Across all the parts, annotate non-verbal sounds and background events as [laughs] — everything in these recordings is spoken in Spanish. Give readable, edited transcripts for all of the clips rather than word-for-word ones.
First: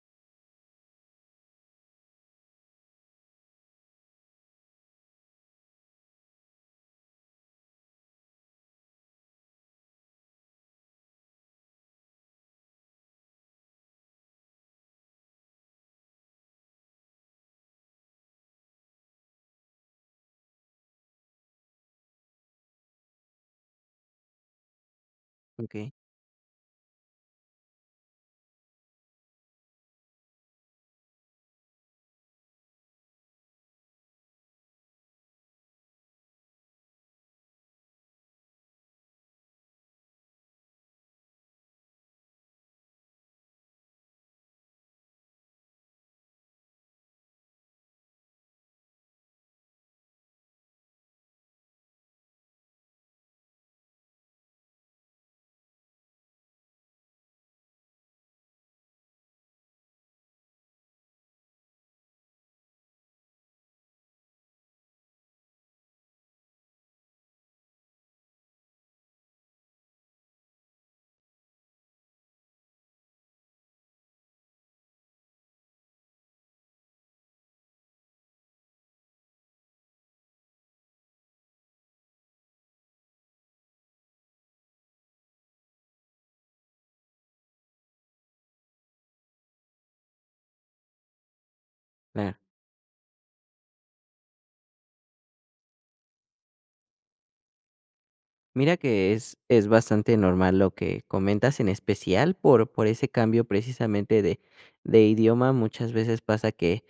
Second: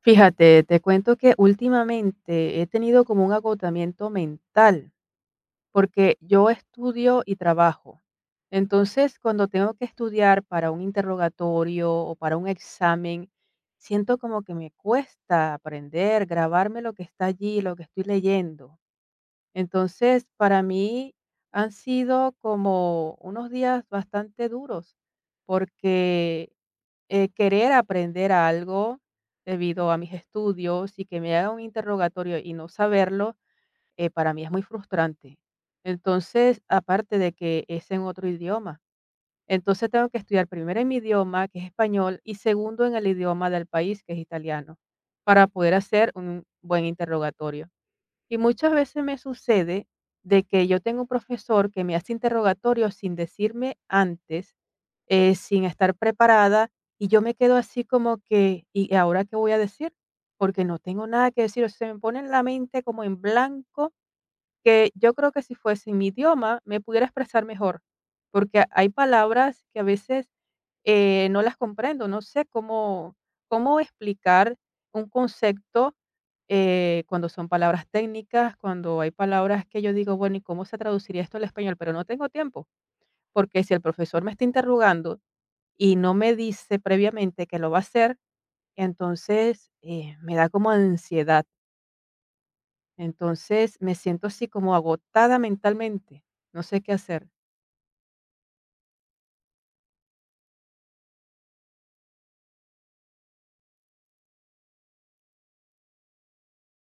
Fíjate, te cuento que últimamente he tenido como un agotamiento mental, porque yo estudio y trabajo. Entonces, cuando tengo que estudiar para un interrogatorio o para un examen, siento como que me cuesta aprender, grabarme lo que está allí, lo que estoy leyendo. Entonces, para mí han sido como unos días bastante duros, Okey, porque querer aprender algo debido a mis estudios y que me haga un interrogatorio y no saberlo, para mí es muy frustrante. Entonces, aparte de que es en otro idioma, entonces tengo que estudiar primero en mi idioma, que es español, y segundo en el idioma del país, que es italiano, para poder hacer un buen interrogatorio. Y muchas veces me sucede de que yo tengo un profesor que me hace interrogatorios sin decirme antes, sin estar preparada, y yo me quedo así como que, ¿y ahora qué voy a decir? Porque no tengo nada que decir, o sea, se me pone la mente como en blanco que yo creo que si fuese en mi idioma, me pudiera expresar mejor, porque hay palabras que a veces, no las comprendo, no sé cómo explicar un concepto, cuando son palabras técnicas, cuando hay palabras que yo digo: "Bueno, ¿y cómo se traduciría esto al español?". Pero no tengo tiempo, porque si el profesor me está interrogando y no me dice previamente que lo va a hacer, entonces, me da como ansiedad. claro. Entonces, me siento así como agotada mentalmente. No sé qué hacer. Mira que es bastante normal lo que comentas, en especial por ese cambio precisamente de idioma. Muchas veces pasa que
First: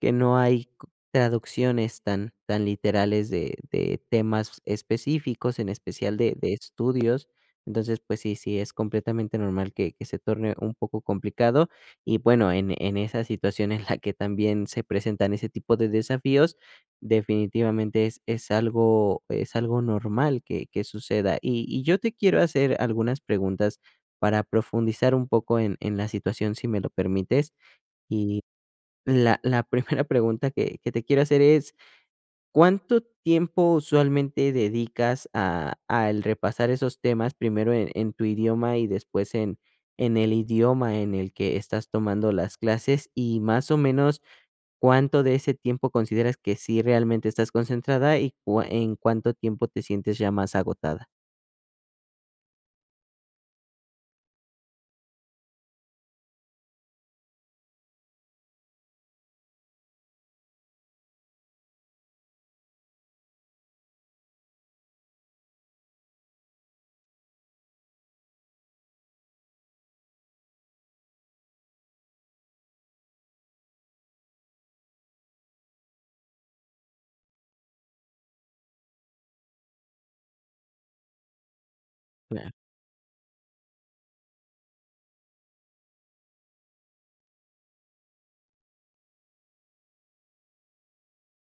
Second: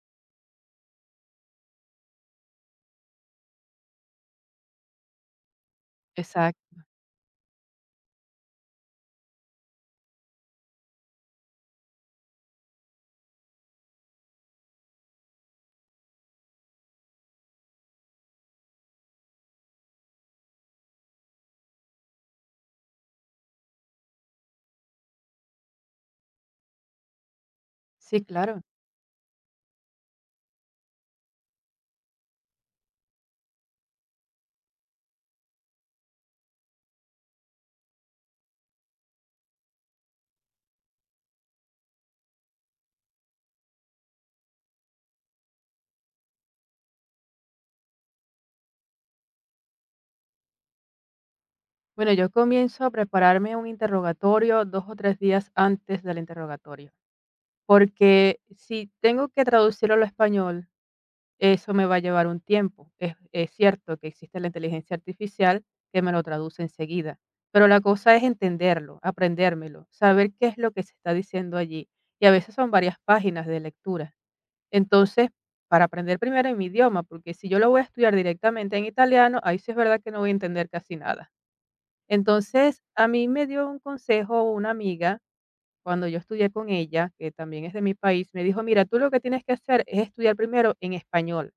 que no hay c traducciones tan literales de temas específicos, en especial de Exacto. estudios. Entonces, pues sí, sí, es completamente normal que se torne un poco complicado. Y bueno, en esa situación en la que también se presentan ese tipo de desafíos, definitivamente es algo es algo normal que suceda. Y yo te quiero hacer algunas preguntas para profundizar un poco en la situación, si me lo permites, Sí, y claro. la [laughs] primera pregunta que te quiero hacer es, ¿cuánto tiempo usualmente dedicas a al repasar esos temas primero en tu idioma y después en el idioma en el que estás tomando las clases? Y más o menos, ¿cuánto de ese tiempo consideras que sí realmente estás concentrada y cua en cuánto tiempo te sientes ya más agotada? Bueno, yo comienzo a prepararme un interrogatorio 2 o 3 días antes del interrogatorio, porque si tengo que traducirlo al español, eso me va a llevar un tiempo. Es cierto que existe la inteligencia artificial que me lo traduce enseguida, pero la cosa es entenderlo, aprendérmelo, saber qué es lo que se está diciendo allí. Y a veces son varias páginas de lectura. Entonces, para aprender primero en mi idioma, porque si yo lo voy a estudiar directamente en italiano, ahí sí es verdad que no voy a entender casi nada. Claro, Entonces, a mí me dio un consejo una amiga cuando yo estudié con ella, que también es de mi país, me dijo, mira, tú lo que tienes que hacer es estudiar primero en español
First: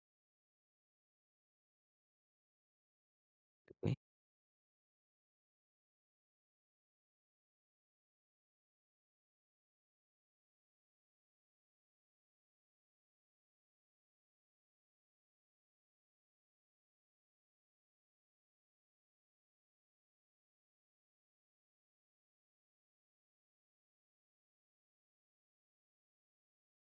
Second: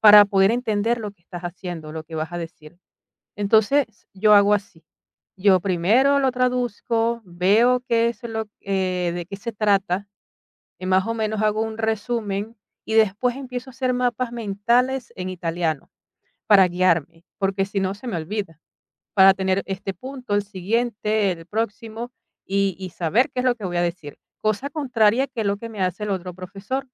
para poder entender lo que estás haciendo, lo que vas a decir. okey, Entonces, yo hago así. Yo primero lo traduzco, veo qué es lo, de qué se trata y más o menos hago un resumen y después empiezo a hacer mapas mentales en italiano para guiarme, porque si no se me olvida, para tener este punto, el siguiente, el próximo y saber qué es lo que voy a decir. Cosa contraria que lo que me hace el otro profesor,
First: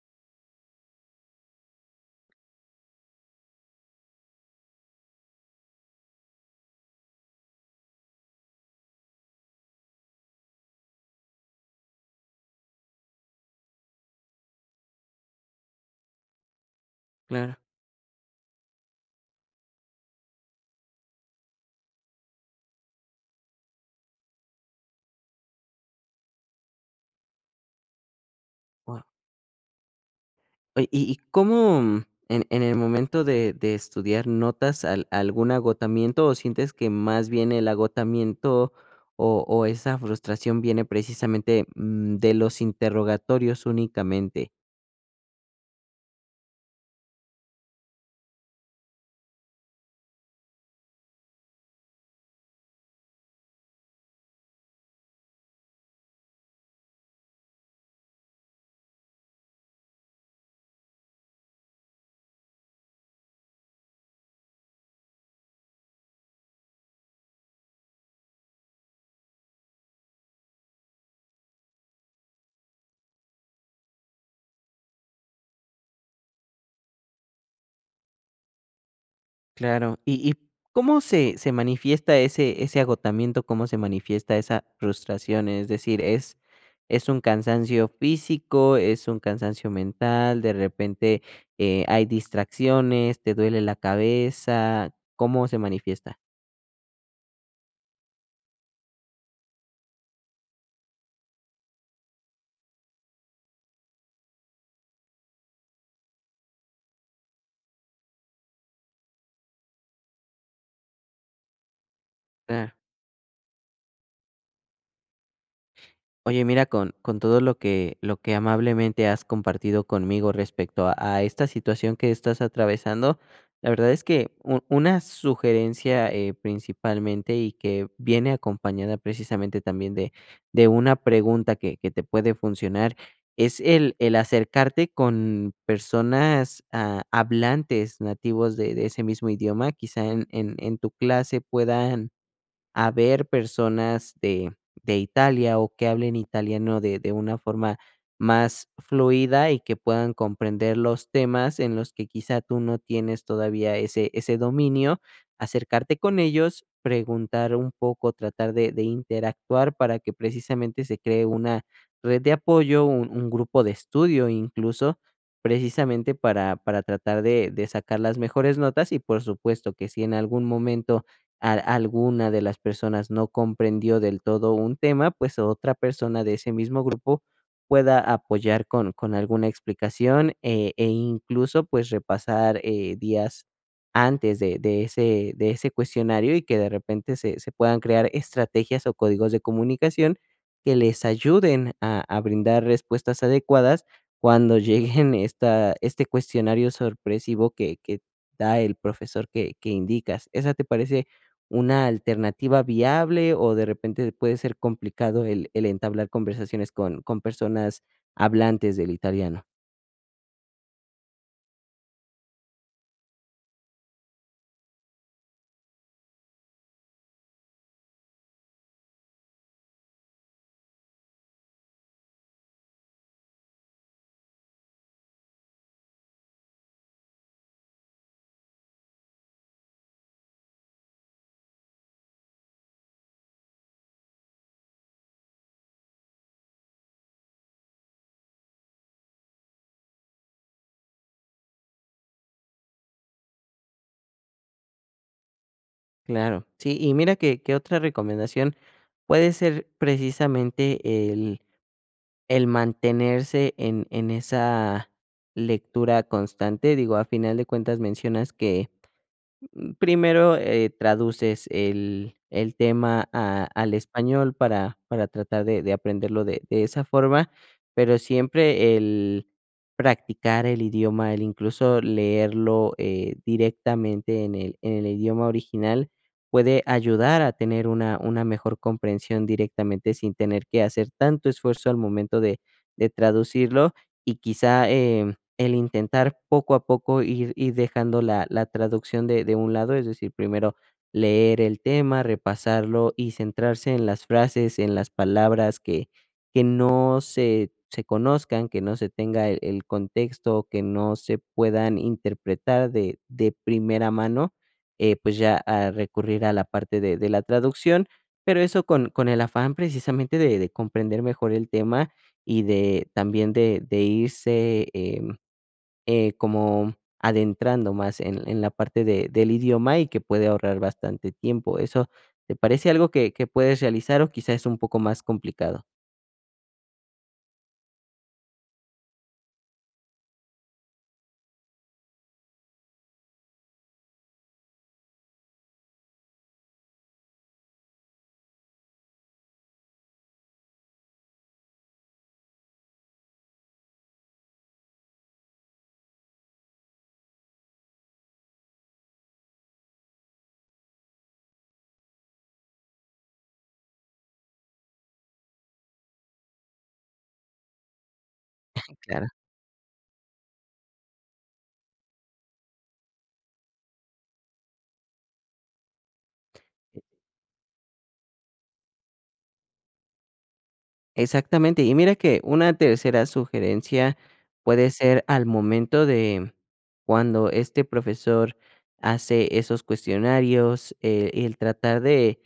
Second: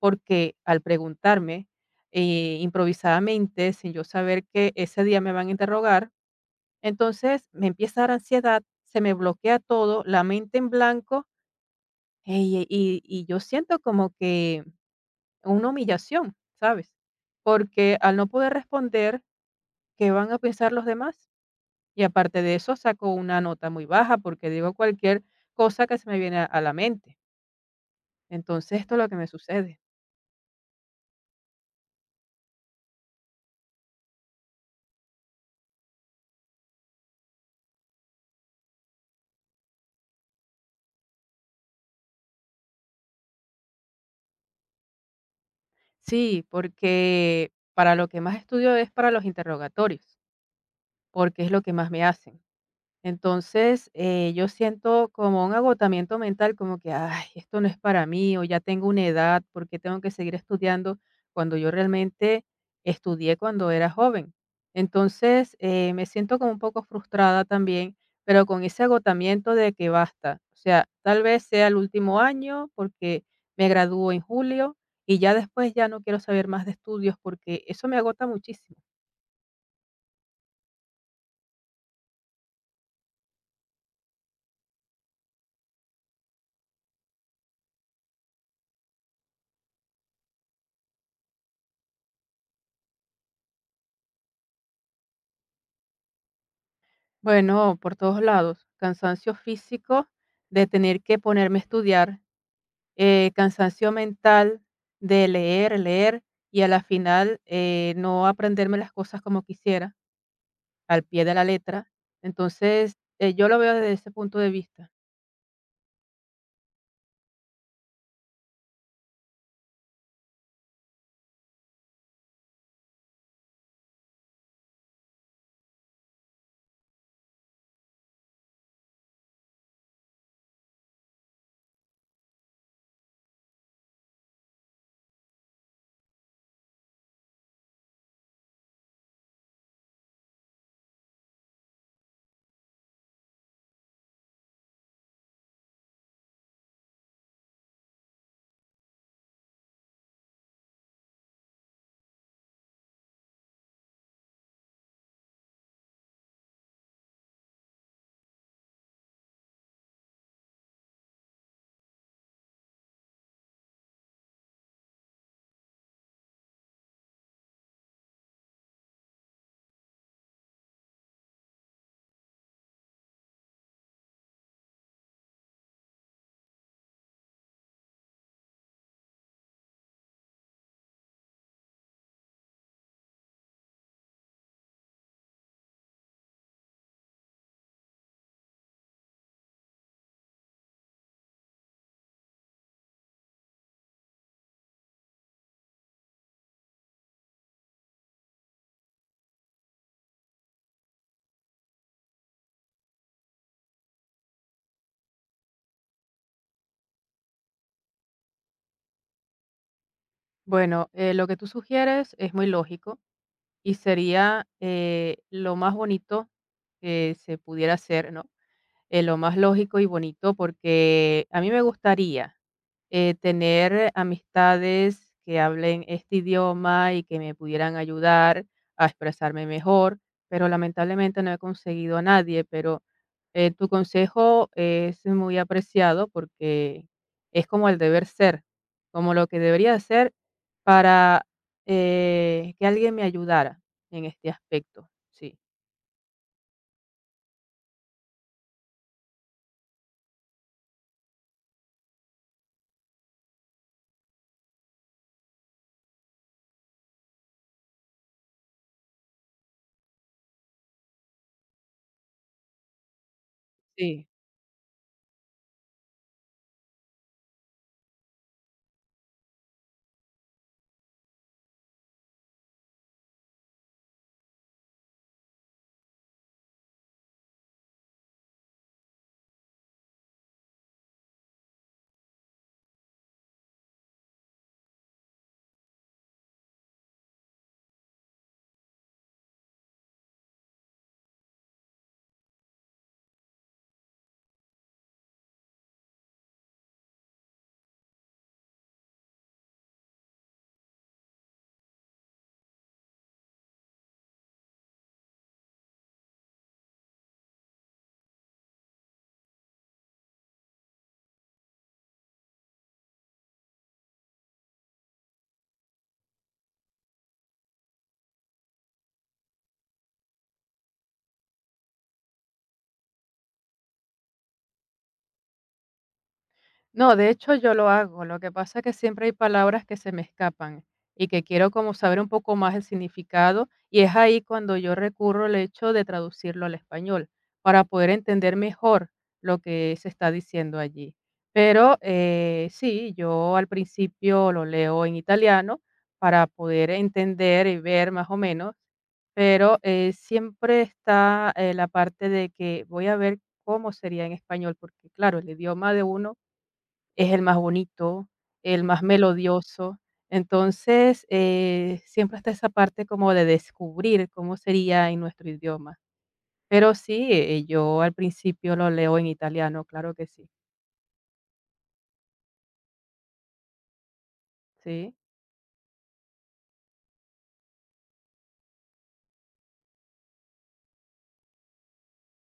porque al preguntarme improvisadamente, sin yo saber que ese día me van a interrogar, entonces me empieza a dar ansiedad, se me bloquea todo, la mente en blanco. Ey, y yo siento como que una humillación, ¿sabes? claro. Porque al no poder responder, ¿qué van a pensar los demás? Y aparte de eso, saco una nota muy baja porque digo cualquier cosa que se me viene a la mente. Entonces, esto es lo que me sucede. Oye, y cómo, en el momento de estudiar notas al algún agotamiento o sientes que más bien el agotamiento o esa frustración viene precisamente, de los interrogatorios únicamente? Sí, porque para lo que más estudio es para los interrogatorios, porque es lo que más me hacen. Entonces, yo siento como un agotamiento mental, como que, ay, esto no es para mí, o ya tengo una edad, ¿por qué tengo que seguir estudiando cuando yo realmente estudié cuando era joven? Entonces, me siento como un poco frustrada también, pero con ese agotamiento de que basta. O sea, tal vez sea el último año porque me gradúo en julio y ya después ya no quiero saber más de estudios porque eso me agota muchísimo. Claro. ¿Y cómo se manifiesta ese agotamiento? ¿Cómo se manifiesta esa frustración? Es decir, ¿es un cansancio físico, es un cansancio mental, de repente, hay distracciones, te duele la cabeza? ¿Cómo se manifiesta? Bueno, por todos lados, cansancio físico de tener que ponerme a estudiar, cansancio mental de leer, leer y a la final no aprenderme las cosas como quisiera, al pie de la letra. Entonces, yo lo veo desde ese punto de vista. Oye, mira, con todo lo que amablemente has compartido conmigo respecto a esta situación que estás atravesando, la verdad es que una sugerencia principalmente y que viene acompañada precisamente también de una pregunta que te puede funcionar es el acercarte con personas hablantes nativos de ese mismo idioma, quizá en, en tu clase puedan a ver personas de Italia o que hablen italiano de una forma más fluida y que puedan comprender los temas en los que quizá tú no tienes todavía ese, ese dominio, acercarte con ellos, preguntar un poco, tratar de interactuar para que precisamente se cree una red de apoyo, un grupo de estudio incluso, precisamente para tratar de sacar las mejores notas y por supuesto que si en algún momento a alguna de las personas no comprendió del todo un tema, pues otra persona de ese mismo grupo pueda apoyar con alguna explicación e incluso pues repasar días antes de ese cuestionario y que de repente se, se puedan crear estrategias o códigos de comunicación que les ayuden a brindar respuestas adecuadas cuando [laughs] lleguen esta, este cuestionario sorpresivo que da el profesor que indicas. ¿Esa te parece una alternativa viable o de repente puede ser complicado el entablar conversaciones con personas hablantes del italiano? Bueno, lo que tú sugieres es muy lógico y sería lo más bonito que se pudiera hacer, ¿no? Lo más lógico y bonito porque a mí me gustaría tener amistades que hablen este idioma y que me pudieran ayudar a expresarme mejor, pero lamentablemente no he conseguido a nadie, pero tu consejo es muy apreciado porque es como el deber ser, como lo que debería hacer para que alguien me ayudara en este aspecto. Sí, Claro, sí, y mira que otra recomendación puede ser precisamente el mantenerse en esa lectura constante. Digo, a final de cuentas mencionas que, mm, primero, traduces el tema a al sí. español para tratar de aprenderlo de esa forma, pero siempre el practicar el idioma, el incluso leerlo, directamente en el idioma original, puede ayudar a tener una mejor comprensión directamente sin tener que hacer tanto esfuerzo al momento de traducirlo y quizá, el intentar poco a poco ir dejando la traducción de un lado, es decir, primero leer el tema, repasarlo y centrarse en las frases, en las palabras que no se conozcan, que no se tenga el contexto, que no se puedan interpretar de primera mano, pues ya a recurrir a la parte de la traducción, pero eso con el afán precisamente de comprender mejor el tema y de también de irse, como adentrando más en la parte de del idioma y que puede ahorrar bastante tiempo. ¿Eso te parece algo que puedes realizar o quizá es un poco más complicado? No, de hecho yo lo hago, lo que pasa es que siempre hay palabras que se me escapan y que quiero como saber un poco más el significado y es ahí cuando yo recurro al hecho de traducirlo al español para poder entender mejor lo que se está diciendo allí. Pero sí, yo al principio lo leo en italiano para poder entender y ver más o menos, pero siempre está la parte de que voy a ver cómo sería en español, porque claro, el idioma de uno es el más bonito, el más Claro. melodioso. Entonces, siempre está esa parte como de descubrir cómo sería en nuestro idioma. Pero sí, yo al principio lo leo en italiano, claro que sí, Exactamente. Y mira que una tercera sugerencia puede sí. ser al momento de cuando este profesor hace esos cuestionarios, el tratar de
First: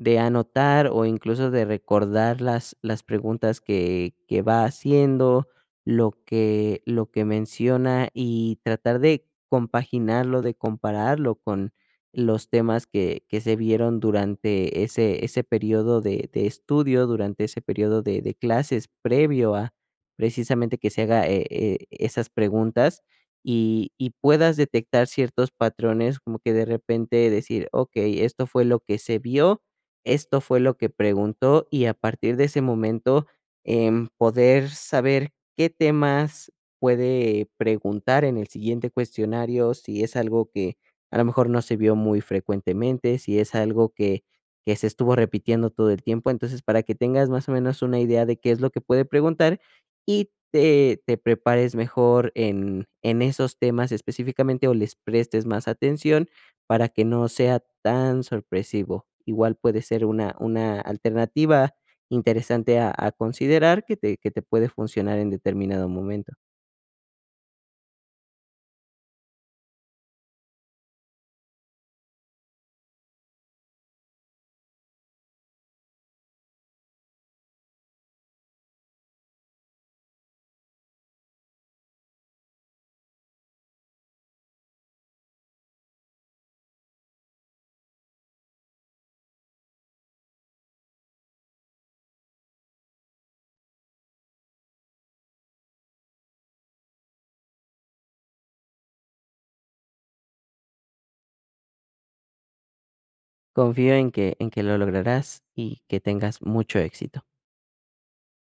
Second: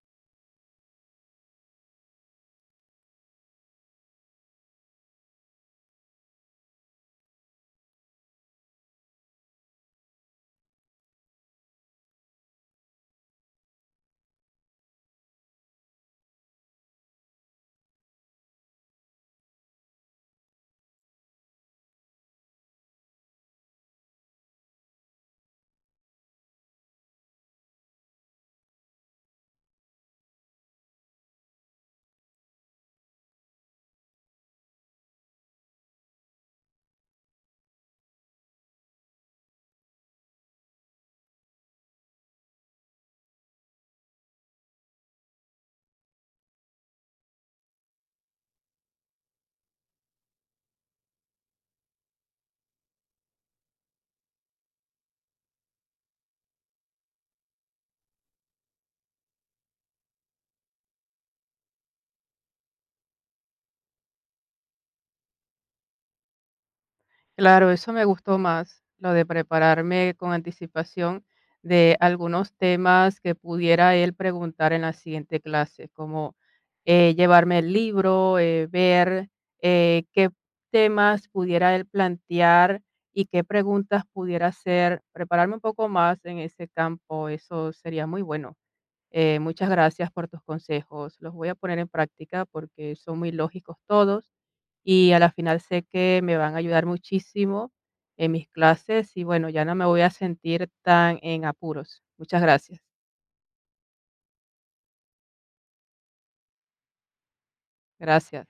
De anotar o incluso de recordar las preguntas que va haciendo, lo que menciona y tratar de compaginarlo, de compararlo con los temas que se vieron durante ese ese periodo de estudio, durante ese periodo de clases previo a precisamente que se haga, esas preguntas y puedas detectar ciertos patrones, como que de repente decir: "Okey, esto fue lo que se vio, esto fue lo que preguntó", y a partir de ese momento, em, poder saber qué temas puede preguntar en el siguiente cuestionario, si es algo que a lo mejor no se vio muy frecuentemente, si es algo que se estuvo repitiendo todo el tiempo. Entonces, para que tengas más o menos una idea de qué es lo que puede preguntar y te prepares mejor en esos temas específicamente o les prestes más atención para que no sea tan sorpresivo. Igual puede ser una alternativa interesante a considerar que te puede funcionar en determinado momento. Claro, eso me gustó más, lo de prepararme con anticipación de algunos temas que pudiera él preguntar en la siguiente clase, como llevarme el libro, ver qué temas pudiera él plantear y qué preguntas pudiera hacer, prepararme un poco más en ese campo, eso sería muy bueno. Muchas gracias por tus consejos, los voy a poner en práctica porque son muy lógicos todos y a la final sé que me van a ayudar muchísimo en mis clases y bueno, ya no me voy a sentir tan en apuros. Muchas gracias. Confío en que lo lograrás y que tengas mucho éxito. Gracias.